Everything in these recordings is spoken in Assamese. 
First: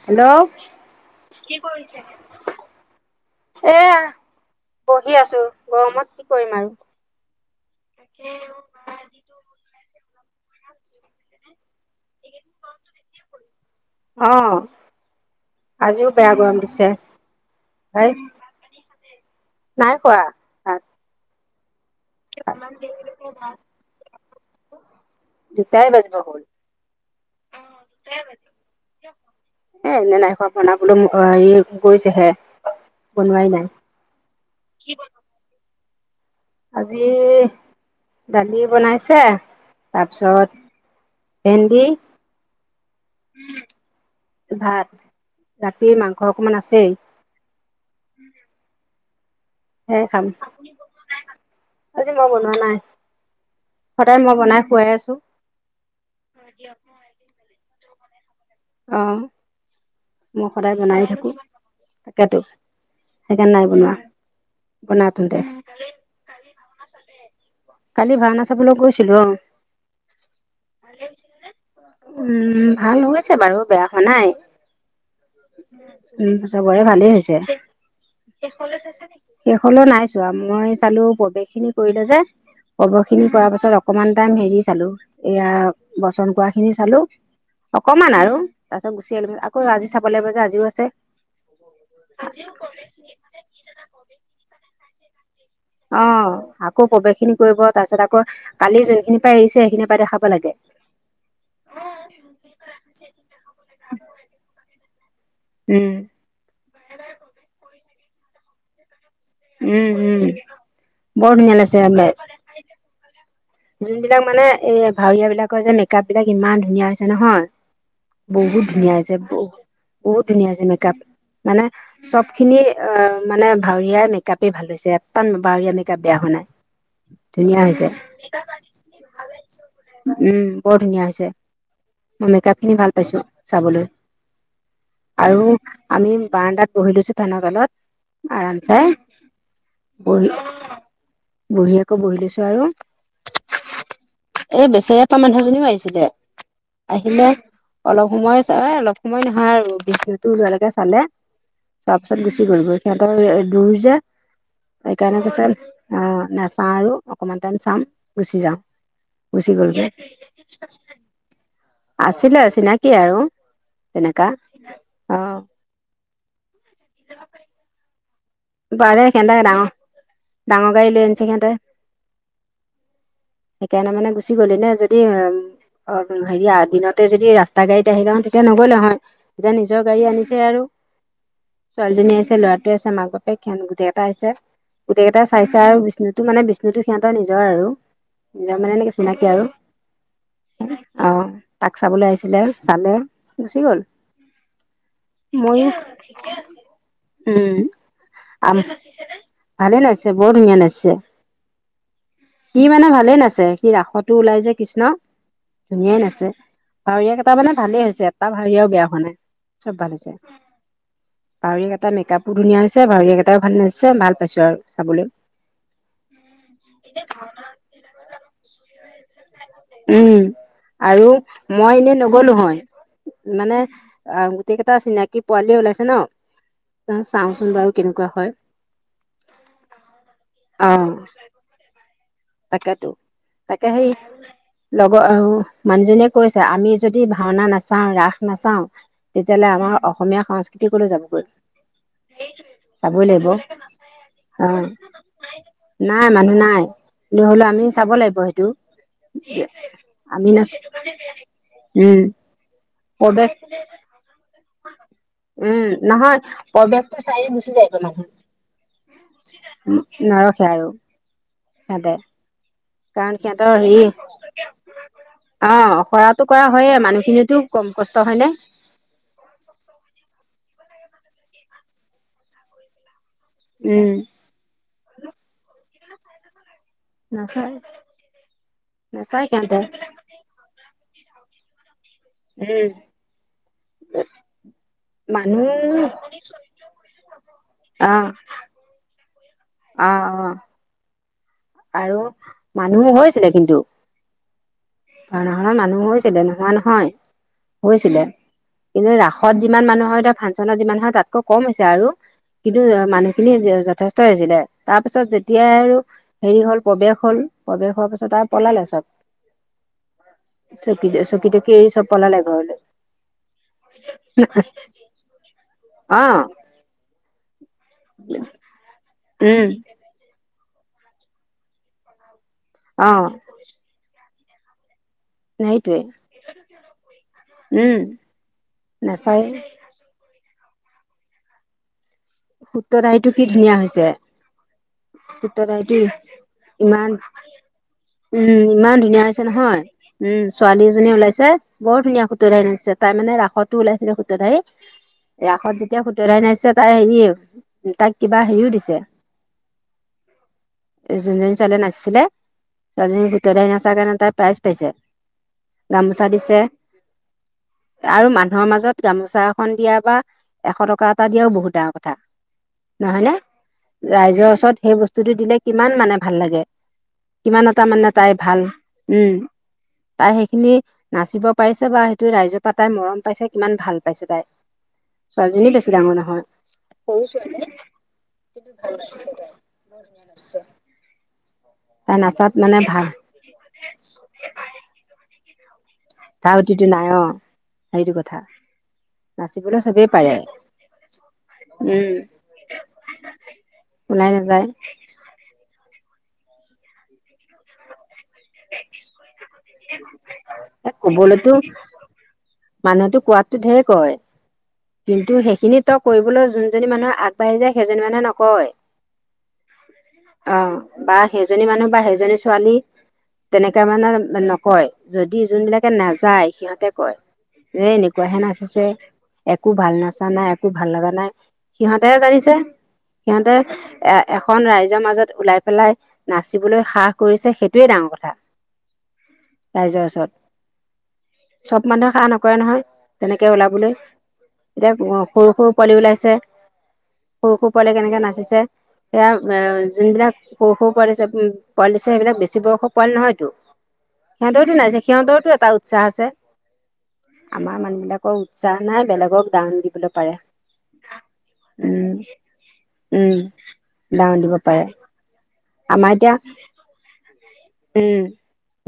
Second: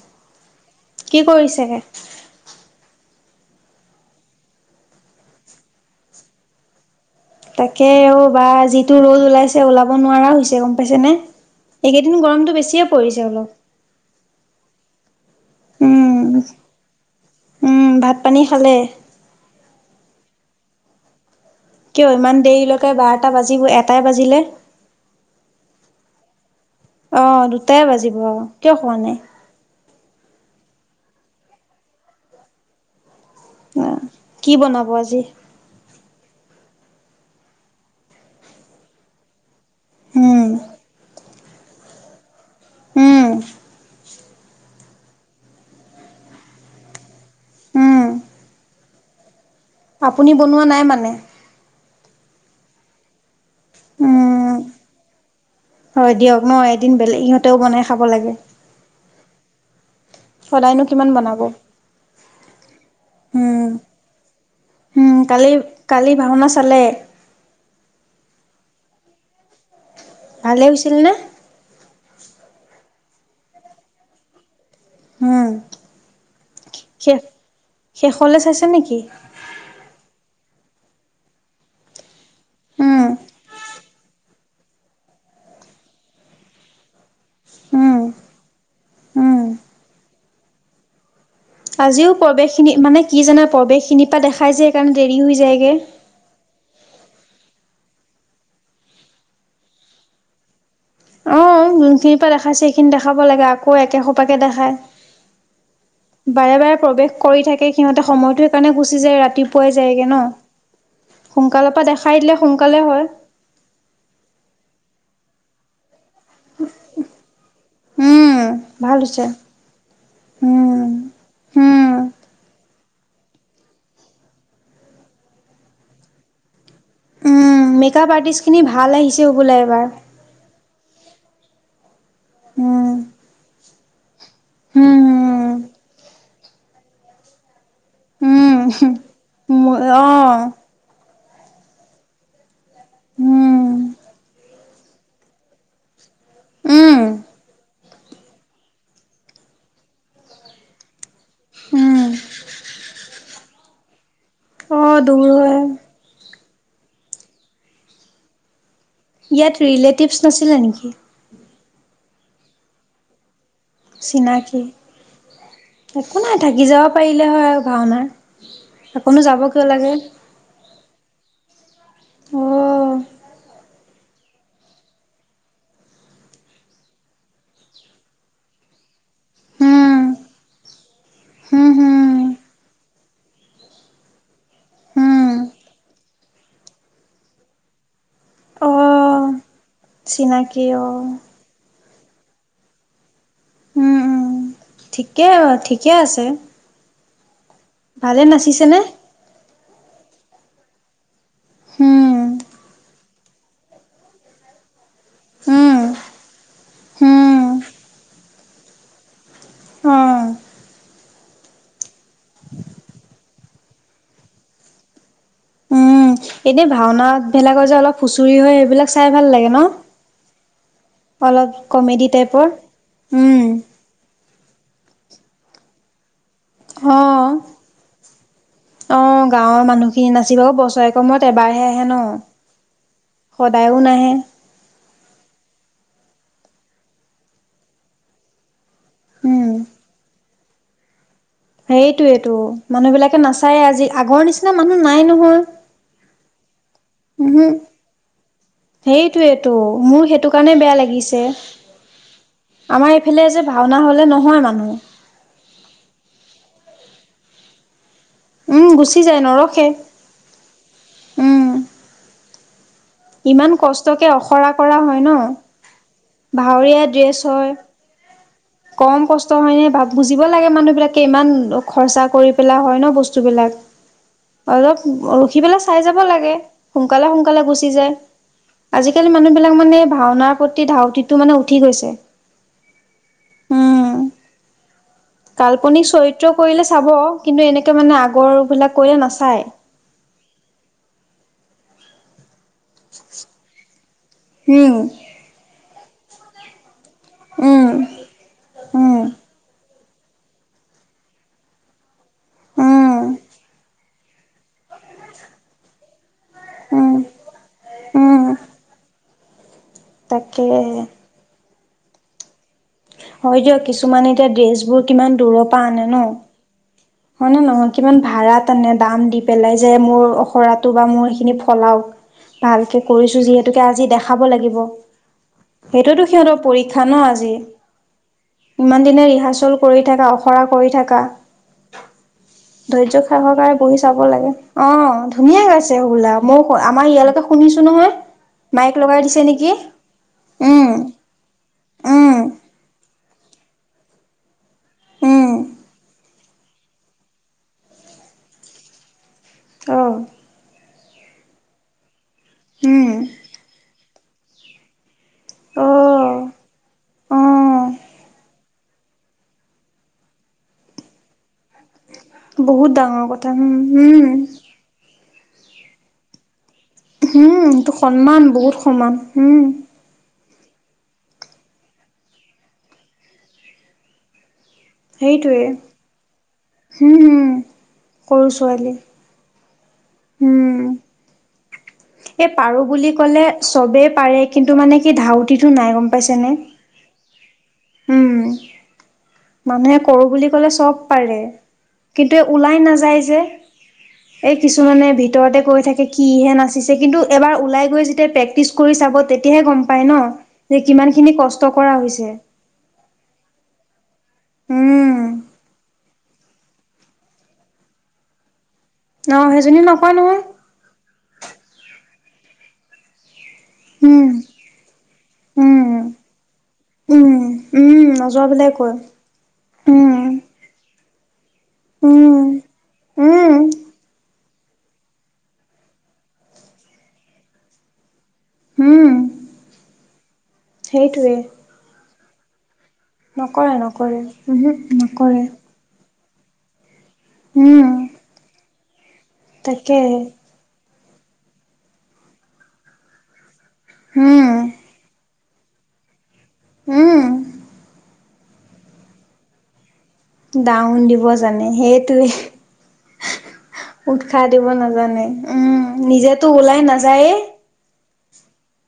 হেল্ল' কি কৰিছে এতিয়া এয়া বহি আছো গৰমত কি কৰিম আৰু তাকে অ বা যিটো ৰদ ওলাইছে ওলাব নোৱাৰা হৈছোঁ গম পাইছেনে। এইকেইদিন গৰমতটো বেছিয়ে পৰিছে অলপ আহ আজিও বেয়া গৰম দিছে। উ ভাই ভাত পানী খালে? নাই খোৱা ভাত। কিয় ইমান দেৰিলৈকে বাৰটা বাজিব এটাই বাজিলে? দুটাই বাজিব হল আহ দুটাই বাজিব কিয় খোৱা নাই। এ এনে নাই খোৱা বনাবলৈ হেৰি গৈছেহে। বনোৱাই নাই অ কি বনাব আজি আজি দালি বনাইছে উম তাৰপিছত ভেন্দি উম ভাত ৰাতি মাংস অকমান আছেই উম সেয়াই খাম আপুনি বনোৱা নাই মানে বনা নাই উম সদায় মই বনাই খুৱাই আছো হয় দিয়ক ন এদিন বেলেগ সিহঁতেও বনাই খাব লাগে অহ মই সদায় সদায়নো বনাই কিমান থাকোঁ বনাব? তাকেতো সেইকাৰণে উম নাই বনোৱা বনা উম তহতে কালি কালি ভাওনা চালে? কালি ভাওনা চাবলৈ গৈছিলো অ ভালে হৈছিল নে? উম ভাল হৈছে বাৰু বেয়া হোৱা নাই উম, উম চবৰে ভালেই শেষ হৈছে শেষলে চাইছে শেষলৈ চাইছা নেকি শেষলৈ নাই চোৱা মই চালো প্ৰৱেশ খিনি কৰিলে যে কব উম, খিনি কৰ পাছত অকমান টাইম হেৰি চালো এয়া বচন কোৱা খিনি চালো উম, অকমান আৰু তাৰপিছত গুচি আহিলো উম। আকৌ আজি চাব লাগিব যে আজিও আছে আজিও প্ৰৱেশ খিনি মানে কি জানা প্ৰৱেশ খিনিৰ পৰা দেখাই যায় সেইকাৰণে দেৰি হৈ যায় অ আকৌ প্ৰৱেশ খিনি কৰিব তাৰ পিছত আকৌ কালি যোনখিনি পাই এৰিছে সেইখিনি পাই দেখাব লাগে আহ যোনখিনিৰ পৰা দেখাইছে সেইখিনি দেখাব লাগে আকৌ একে সোপাকে দেখাই উম, বাৰে বাৰে প্ৰৱেশ কৰি থাকে সিহঁতে সময়টো সেইকাৰণে গুচ যে ৰাতিপুৱাই উম, যায়গে ন উম। বৰ ধুনীয়া লাগিছে সোনকালৰ পৰা দেখাই দিলে সোনকালে হয় যোনবিলাক মানে এই ভাৱীয় বিলাকৰ যে মেকআপ বিলাক ইমান ধুনীয়া হৈছে নহয় উম, বহুত ধুনীয়া ভাল হৈছে ব বহুত ধুনীয়া হৈছে উম। মেকআপ মানে উম, চব খিনি অ মানে ভাৱৰীয়াই মেকআপেই ভাল হৈছে এটা ভাৱৰীয়া মেকআপ বেয়া হোৱা নাই ধুনীয়া হৈছে খিনি ভাল আহিছে বোলে এবাৰ উম বৰ ধুনীয়া হৈছে মই মেকপ খিনি উম, ভাল পাইছো চাবলৈ আৰু উম। আমি বাৰাণ্ডাত বহি লৈছো ধোন কালত উম আৰাম চাই বহি অ' বঢহি আকৌ বহি লৈছো আৰু হম এ বেচেৰ পৰা মানুহজনীও আহিছিলে উম আহিলে অলপ সময় অলপ সময় নহয় আৰু বিজো ওৱালৈকে চালে চোৱাৰ উম পিছত গুচি গব সিহঁতৰ দূৰ যে অ' সেইকাৰণে দূৰ কৈছে হয় আহ নেচাওঁ আৰু অকমান টাইম চাম গুচি যাওঁ খুচি ইয়াত গলব ৰিলেটিভছ নাছিলে নেকি আছিলে চিনাকি আৰু তেনেকা চিনাকি অ একো নাই থাকি যাব পাৰিলে হয় আৰু ভাওনাাৰ পাৰে অকনো যাব কিয় লাগে সহতে অ' সেইকাৰণে মানে গুচি গলি নে যদি অ হেৰি দিনতে যদি ৰাস্তা গাড়ীত আহি লওঁ তেতিয়া নগলে নহয় এতিয়া নিজৰ গাড়ী আনিছে আৰু হু ছোৱালীজনী আছে ল'ৰাটোৱে আছে মাক বাপে ঘান গোটেই এটা আছে গোটেইকেইটা হুম চাইছে আৰু বিষ্ণুটো মানে বিষ্ণুটো সিহঁতৰ নিজৰ আৰু নিজৰ মানে এনেকে চিনাকি অ' আৰু অ তাক চাবলৈ আহিছিলে চালে গুচি গল উম উম ঠিকে মই ঠিকে আছে উম ভালে আ নাচিছেনে ভালে নাইছে বৰ ধুনীয়া নাচছে উম কি মানে ভালে নাছিল ছে সি ৰাসতো ওলাই যে কৃষ্ণ উম ধুনীয়াই নাছে ভাৱৰীয়া কেইটা উম মানে ভালেই হৈছে এটা ভাৱৰীয়াও বেয়া হোৱা নাই চব বানিছে। অ' ভাৱৰীয়াকেটা মেকাপো ধুনীয়া হৈছে। ভাৱৰিয়াকেইটাইও ভাল নাচিছে। ভাল পাইছো আৰু চাবলে। এনে ভাওনাভেলাগৰ যে অলপ খুচৰি হয়। এইবিলাক। উম আৰু অলপ মই এনেই কমেডি নগলো টাইপৰ হয়। উম, মানে অ গোটেই কেইটা চিনাকি পোৱালিয়ে ওলাইছে ন। ত অ'। চাওচোন বাৰু কেনেকুৱা হয়। অ গাঁৱৰ মানুহখিনি নাচিবও বছৰে ক মুৰত এবাৰহে আহে ন? তাকেটো। তাকে সদায়ো সেই নাহে লগৰ মানুহজনীয়ে কৈছে আমি যদি ভাওনা নাচাও ৰাস নাচাও তেতিয়াহ'লে উম, আমাৰ অসমীয়া সংস্কৃতিকলৈ যাবগৈ। সেইটোয়েইটো মানুহ চাবই বিলাকে লাগিব নাচায়ে আজি আগৰ অ নিচিনা মানুহ নাই নহয়। নাই মানুহ নাই। নহ'লে আমি চাব লাগিব। সেইটো সেইটোৱে ত মোৰ আমি সেইটো নাচ কাৰণে বেয়া লাগিছে। উম আমাৰ এইফালে প্ৰৱেশ যে ভাওনা হলে নহয় মানুহ। টো চায়ে গুচি যায় গৈ মানুহ। উম, গুচি যায় নৰখে নৰখে আৰু উম, সেতে। কাৰণ সিহঁতৰ ইমান হেৰি। অ কষ্টকে আখৰা কৰা হয় ন? হৰাটো কৰা ভাৱৰীয়া হয়য়ে। ড্ৰেছ মানুহখিনিটো হয়। কম কষ্ট হয়নে। কম কষ্ট হয়নে বুজিব লাগে মানুহ বিলাকে ইমান খৰচা কৰি পেলা হয় ন বস্তু বস্তুবিলাক। উম অলপ ৰখি পেলাই চাই যাব লাগে। সোনকালে সোনকালে নাচায় গুচি যায়। আজিকালি নাচায় সিহঁতে মানুহবলাক মানে ভাওনাৰ প্ৰতি ধাউতিটো মানে উঠি গৈছে। উম। উম। কাল্পনিক মানুহ চৰিত্ৰ কৰিলে চাব কিন্তু এনেকে মানে আহ আগৰ বিলাক কৰিলে নাচায়। অ অ আৰু মানুহ হৈ আছিলে কিন্তু। উম, ভাওনা ঘত মানুহ হৈছিলে নহোৱা নহয়। উম, হৈছিলে কিন্তু উম, ৰাসত যিমান মানুহ হয়। ফাংচনত যিমান হয় তাতকৈ কম হৈছে আৰু কিন্তু উম, মানুহখিনি যথেষ্ট হৈছিলে। তাৰ পিছত যেতিয়াই আৰু হেৰি হল প্ৰৱেশ উম, হল। প্ৰৱেশ হোৱাৰ পিছত উম। আৰু পলালে চব। তাকে চকি চকি তকী এই চব পলালে ঘৰলৈ। হয় দিয়ক কিছুমানে এতিয়া ড্ৰেছ বোৰ কিমান দূৰৰ পৰা আনে ন। অ হয়নে নহয়? কিমান ভাড়া তানে দাম দি উম পেলাই যে মোৰ খৰাটো বা মোৰ সেইখিনি ফলাওক। ভালকে অ কৰিছো যিহেতুকে আজি দেখাব লাগিব। সেইটোৱে সেইটোতো সিহঁতৰ পৰীক্ষা ন আজি। উম ইমান দিনে নাচাই ৰিহাচল কৰি থাকা অখৰা কৰি থাকা। ধৰ্য্য সূত্ৰধাৰীটো কি সাহকাৰে ধুনীয়া বহি হৈছে চাব লাগে। অ ধুনীয়া সূত্ৰধাৰীটো গাইছে হবলা। মই ইমান আমাৰ ইয়ালে। শুনিছো নহয়। উম মাইক ইমান লগাই ধুনীয়া দিছে হৈছে নেকি নহয়। উম ছোৱালী এজনীয়ে ওলাইছে বৰ ধুনীয়া উম সুতৰাই নাচিছে। তাই মানে ৰাষ্ট্ৰীয় তো ওলাইছিলে সূত্ৰধাৰি। উম ৰাসত যেতিয়া সূতৰধাৰি নাচিছে। তাই হেই তাক কিবা হেইও দিছে। অ। যোনজনী ছোৱালী নাচিছিলে উম ছোৱালীজনী সূত্ৰধাৰি নাচাৰ কাৰণে। তাই প্ৰাইজ পাইছে। অ গামোচা দিছে অ আৰু মানুহৰ মাজত গামোচা এখন দিয়া বা এশ টকা এটা দিয়াও বহুত ডা। থা বহুত ডাঙৰ নহয় নে? কথা উম উম ৰাইজৰ ওচৰত সেই বস্তুটো দিলে কিমান মানে ভাল লাগে। উম, কিমান এটা এইটো মানে তাই সন্মান ভাল। বহুত সমান উম তাই সেই খিনি নাচিব পাৰিছে বা সেইটো ৰাইজৰ পৰা তাই মৰম পাইছে কিমান ভাল পাইছে তাই। সেইটোৱে ছোৱালীজনী বেছি ডাঙৰ নহয়। উম, সৰু উম, ছোৱালী সৰু কিন্তু ছোৱালী ভাল নাচিছিলে। আছে। এ পাৰো বুলি ক'লে চবেই পাৰে কিন্তু মানে কি ধাউতিটো নাই গম। পাইছেনে ধাউতিটো নাই অ সেইটো উম। কথা নাচিবলৈ মানুহে চবেই কৰো পাৰে বুলি ক'লে চব পাৰে উম কিন্তু এ ওলাই নাযায় যে। ওলাই এই নাযায়। কিছুমানে ভিতৰতে কৈ থাকে কিহে নাচিছে কিন্তু এবাৰ ওলাই গৈ যেতিয়া। প্ৰেক্টিচ কৰি চাব তেতিয়াহে গম পাই ন, যে এ কিমানখিনি কবলৈতো কষ্ট কৰা হৈছে। মানুহেতো কোৱাতো ঢেৰ কয় উম, কিন্তু সেইখিনি তক। কৰিবলৈ যোনজনী মানুহে আগবাঢ়ি যায় সেইজনী মানুহে নকয়। অ', সেইজনী নকয় নহয় অ বা সেইজনী মানুহ বা সেইজনী ছোৱালী। তেনেকে মানে উম, নকয় যদি যোনবিলাকে উম। নাযায় সিহঁতে কয়। উম, এ উম, এনেকুৱা হে নজৰ বোলে নাচিছে কৈ একো ভাল নাচা উম, নাই একো ভাল লগা নাই। সিহঁতে উম। জানিছে সিহঁতে উম, এ। এখন ৰাইজৰ মাজত ওলাই পেলাই নাচিবলৈ সাহ কৰিছে সেইটোৱে ডাঙৰ কথা। উম, ৰাইজৰ ওচৰত। সেইটোৱে। চব মানুহে সাহ নকৰে নহয় তেনেকে নকৰে উলাবলৈ নকৰে উহু এতিয়া সৰু নকৰে সৰু লৰা পোৱালি ওলাইছে। সৰু সৰু উম, পোৱালি কেনেকে নাচিছে সেয়া তাকেহে। যোনবিলাক সৰু সৰু। পোৱ দিছে উম পোৱাল দিছে সেইবিলাক বেছি বয়সৰ পোৱালি নহয়তো উম, সিহঁত দৰটো নাই যে সিহঁ দৰো। এটা উৎসাহ আছে উম, আমাৰ মানুহ বিলাকৰ উৎসাহ নাই বেলেগক দাউন দিবলৈ। পাৰে দাউন দিব জানে উম সেইটোৱে। উম ডাউন উৎসাহ দিব পাৰে নাজানে উম আমাৰ এতিয়া নিজেতো ওলাই নাযায়ে। উম।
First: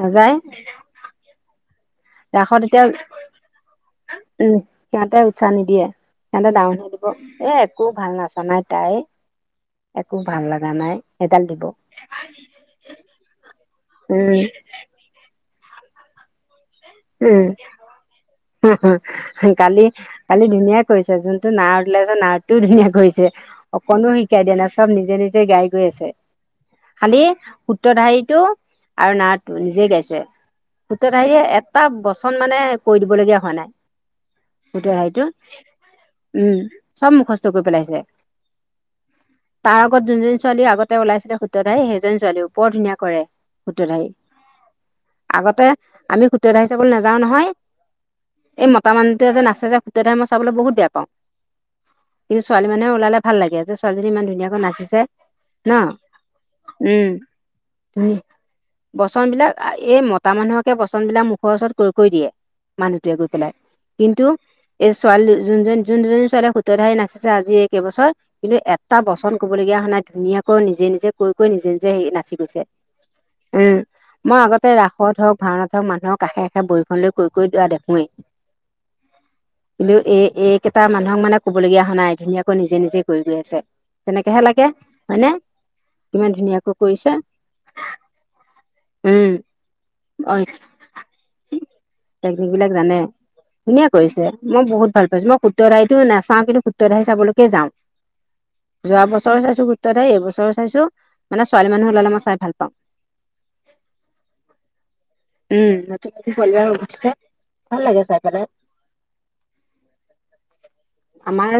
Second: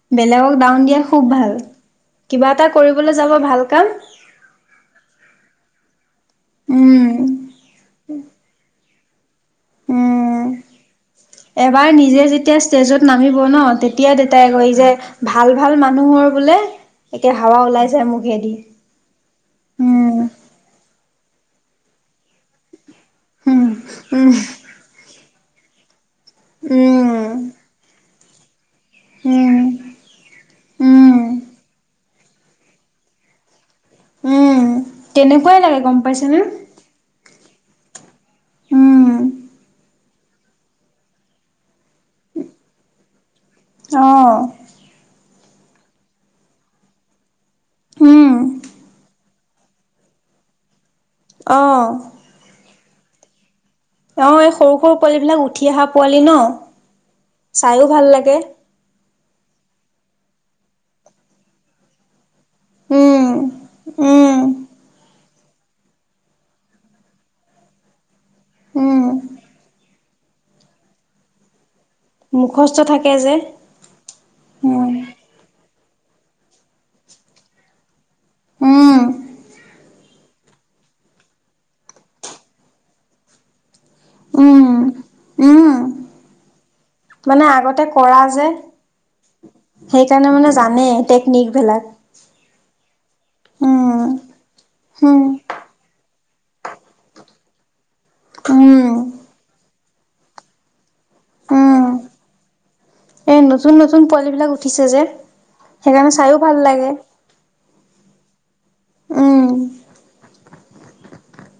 নাযায় বেলেগক দাউন দিয়া খুব ভাল। কিবা ৰাসত এটা কৰিবলৈ এতিয়া যাব ভাল কাম। উম সিহঁতে উৎসাহ নিদিয়ে সিহঁতে ডাঙৰন উম, দিব এ একো ভাল নাচানাই তাই। উম একো ভাল লগা নাই সেইডাল দিব। এবাৰ নিজে যেতিয়া ষ্টেজত নামিব ন তেতিয়া। এতিয়া উম, দেতাই কয় যে ভাল ভাল মানুহৰ বোলে। একে উম হাৱা ওলাই যায় মুখেদি কালি উম কালি ধুনীয়া কৰিছে যোন। টো নাৰ ওলাই আছে নাৰটোও ধুনীয়া কৰিছে উম অকনো উম শিকাই দিয়া নাই চব নিজে নিজে গাই গৈ আছে। উম খালি সূত্ৰধাৰিটো। আৰু নাৰটো উম নিজে গাইছে পূত্ৰত উম হাৰীয়ে এটা বচন মানে কৰি দিবলগীয়া হোৱা নাই। উম উট সাইতো তেনেকুৱাই লাগে গম পাইছেনে উম চব মুখজ। কৰি পেলাইছে। উম তাৰ আগত যোনজন ছোৱালী আগতে ওলাইছিলে শুদ্ধ্ৰতাই সেইজন ছোৱালীও বৰ ধুনীয়া কৰে। সূত্ৰধাৰী অহ। আগতে আমি খুতত হি চাবলৈ নাযাও নহয় উম এই মতা মানুহ। সতে যোছে যে সত্ৰে মই চাবলৈহুত বেয়া পাওঁ। অহঁ। মানে ওলালে ভাল লাগে যে। ছোৱালীজনী ইমান অ এই ধুনীয়াকৈ সৰু সৰু নাচিছে পোৱালী বিলাক উঠি ন অহা পোৱালি ন। উম চাইও ভাল লাগে। পচন বিলাক এই মতা মানুহকে পচন বিলাক মুখৰ ওচৰত কৈ ক কৰি দিয়ে। মানুহটোৱে উম গৈ পেলাই কিন্তু উম এই ছোৱালী। যোনজন যোন দুজনী ছোৱালীয়ে সূতধাৰি নাচিছে আজি একেবছৰ কিন্তু এটা উম বচন ক'বলগীয়া হোৱা নাই। ধুনীয়াকৈ নিজে নিজে কৈ কৈ নিজে। যে হে নাচি গৈছে মুখস্থ থাকে যে উম মই আগতে উম ৰাসত হওক ভাওনাত হওক মানুহক। কাষে কাষে বহীখন লৈ কৈ কৰি দোৱা দেখোৱেই উম কিন্তু এই। এইকেইটা মানুহক মানে কবলগীয়া হোৱা নাই ধুনীয়াকৈ নিজে নিজে কৰি গৈ আছে। তেনেকেহে লাগে উম, হয়নেে উম। কিমান ধুনীয়াকো। মানে আগতে কৰা যে উম সেইকাৰণে অ মানে জানেই। টেকনিক বিলাক। টেকনিক বিলাক জানে। ধুনীয়া উম, কৰিছে মই বহুত ভাল হুম, পাইছো মই সুত্ৰৰতো। নাচাওঁ কিন্তু সূত্ৰধাৰি চাবলৈকে যাওঁ। উম, যোৱা বছৰ চাইছো। তাতে এইবছৰ চাইছো মানে ছোৱালী মানুহ ওলালে মই চাই ভাল পাওঁ। এ নতুন নতুন পোৱালি বিলাক উঠিছে যে উম সেইকাৰণে। চাইও ভাল লাগে। উঠিছে ভাল লাগে চাই পেলাই। উম, আমাৰ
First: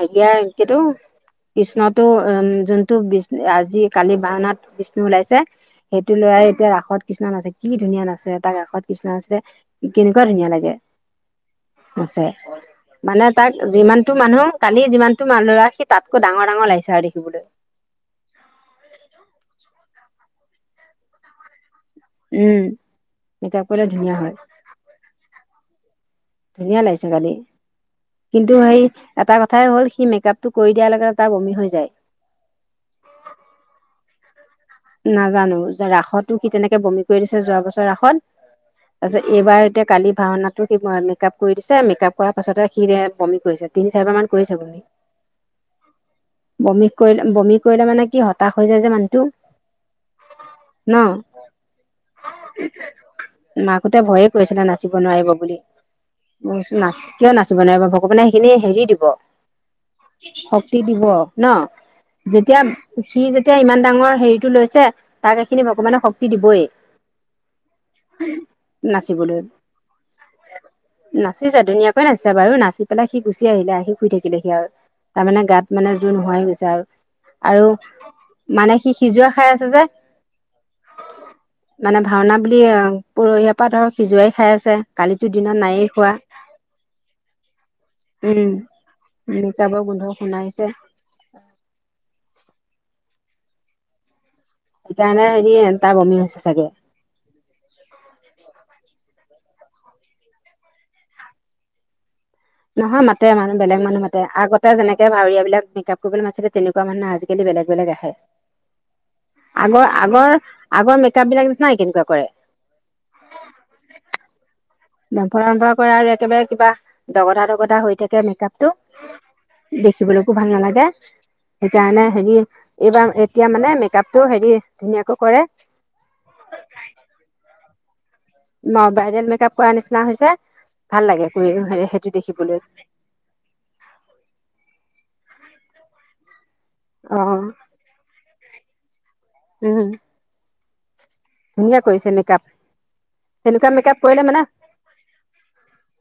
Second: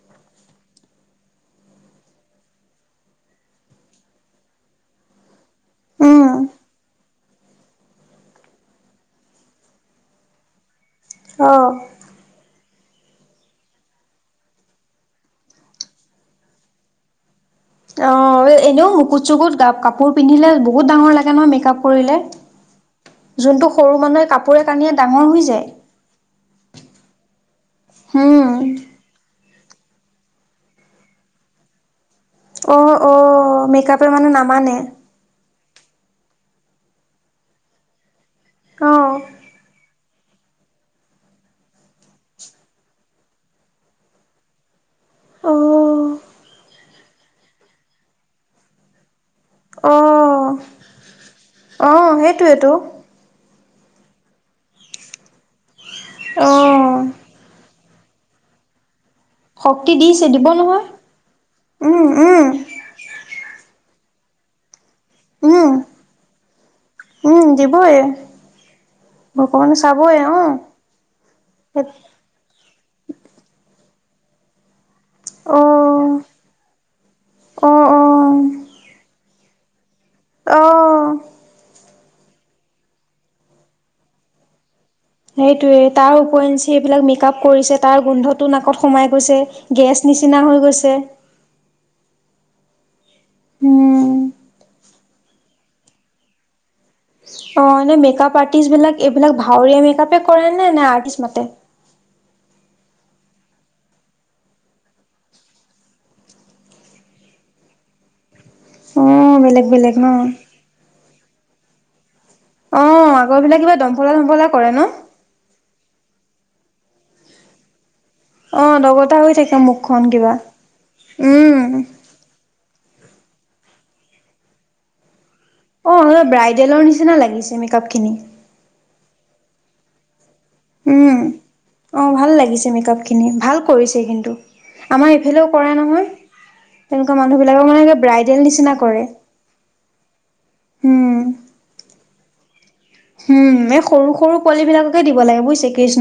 হাৰিয়া কিতু। কৃষ্ণটো উম যোনটো বিষ্ণু আজি কালি ভাওনাত বিষ্ণু ওলাইছে সেইটো উম, ল'ৰা। তাই এতিয়া ৰাসত কৃষ্ণ নাচে। কি ধুনীয়া নাচে তাৰ কাষত কৃষ্ণ নাচিলে কেনেকুৱা ধুনীয়া লাগে অ'। নাচে। মানে তাক যিমানতটো মানুহ কালি যিমানতটো মানুহ ল'ৰা সি তাতকৈ ডাঙৰ ডাঙৰ লাগিছে আৰু দেখিবলৈ। অ' এনেও মুকুত চুকুত কাপোৰ পিন্ধিলে বহুত ডাঙৰ লাগে নহয় মেকআপ। কৰিলে। উম মেকআপ যোনটো কৰিলে সৰু ধুনীয়া মানুহে হয় কাপোৰে কানিয়ে ডাঙৰ হৈ যায়। ধুনীয়া লাগিছে কালি। হুম, কিন্তু সেই এটা কথা কথাই হ'ল সি মেকাআপটো কৰি দিয়াৰ লগে লগে তাৰ বমি হৈ যায়। অ' অ' মেকআপৰ মানে নাম। নাজানো যে ৰাসতো সি তেনেকে বমি কৰি দিছে যোৱা বছৰ ৰাসত। অ', তাৰপিছত এইবাৰ এতিয়া কালি। ভাওনাটো সি মেকআপ কৰি দিছে মেকআপ কৰাৰ পাছতে সি বমি কৰিছে তিনি চাৰিবাৰ মান কৰিছে বমি। অ'হ। বমি কৰিলে বমি কৰিলে মানে কি হতাশ হৈ যায় যে মানুহটো। অহ ন অ' সেইটোৱেটো। মাকহতে ভয়ে কৰিছিলে নাচিব নোৱাৰিব বুলি মই অ', কৈছোঁ কিয় নাচিব নোৱাৰিব ভ। ভগবানে সেইখিনি হেৰি দিব। শক্তি দিছে দিব শক্তি নহয়। দিব ন উম, উম, যেতিয়া সি যেতিয়া ইমান। ডাঙৰ হেৰিতটো লৈছে তাক এইখিনি ভগৱানে শক্তি দিবই। দিবইে নাচিবলৈ ভগবানে চাবই অ'। নাচিছে ধুনীয়াকৈ নাচিছে বাৰু নাচি পেলাই সি গুচি আহিলে আহি শুই থাকিলে সি আৰু। তাৰমানে গাত মানে জোৰ অ', নোহোৱাই হৈ গৈছে আৰু আৰু অ', মানে সি। সিজোৱা খাই আছে যে। অহ। মানে ভাওনা বুলি পৰহীয়া পৰহিৰ পৰাটো সিজুৱাই খাই আছে। কালিতো দিনত সেইটোয়ে নায়েই খোৱা তাৰ উপৰিঞ্চি সেইবিলাক মেকআপ কৰিছে তাৰ গোন্ধটো উম নাকত সোমাই গৈছে। মেকআপৰ গেছ গোন্ধ নিচিনা হৈ শুনাইছে গৈছে। উম। সেইকাৰণে হেৰি তাৰ বমি হৈছে চাগে। অ' এনে মেকপ আৰ্টিষ্ট বিলাক। এইবিলাক ভাৱৰীয়া মেকআপে কৰে নে? নে আৰ্টিষ্ট মাতে। নহয় মাতে মানুহ বেলেগ মানুহ মাতে। আগতে যেনেকে ভাৱৰীয়া বিলাক মেকাআপ কৰিবলে মাতিছিলে তেনেকুৱা মানে আজিকালি। বেলেগ বেলেগ আহে। অ', বেলেগ আগৰ বেলেগ ন? আগৰ আগৰ মেকাআপ বিলাক দেখা নাই কেনেকুৱা কৰে। অ' আগৰ বিলাক কিবা দমফলা চমফলা। কৰে ন? দমফলা দমফলা কৰা আৰু একেবাৰে কিবা দগতা দগধা হৈ থাকে। অ মেকআপটো দগতা হৈ থাকে মুখখন কিবা দেখিবলৈকো ভাল নালাগে। উম সেইকাৰণে হেৰি। এইবাৰ এতিয়া মানে মেকআপটো হেৰি ধুনীয়াকৈ কৰে। অ ব্ৰাইডেলৰ নিচিনা লাগিছে মেকআপ খিনি। অ ব্ৰাইডেল মেকআপ কৰা নিচিনা হৈছে। ভাল উম লাগে কৰি অ সেইটো ভাল দেখিবলৈ লাগিছে মেকআপ খিনি ভাল কৰিছে কিন্তু। আমাৰ ইফালেও কৰা নহয় অ তেনেকুৱা মানুহ বিলাকৰ মানে ব্ৰাইডেল নিচিনা কৰে। উম। উম। কোনে কৰিছে মেকআপ তেনেকুৱা হুম এই মেকআপ সৰু কৰিলে সৰু মানে পোৱালি বিলাককে দিব লাগে বুইছে কৃষ্ণ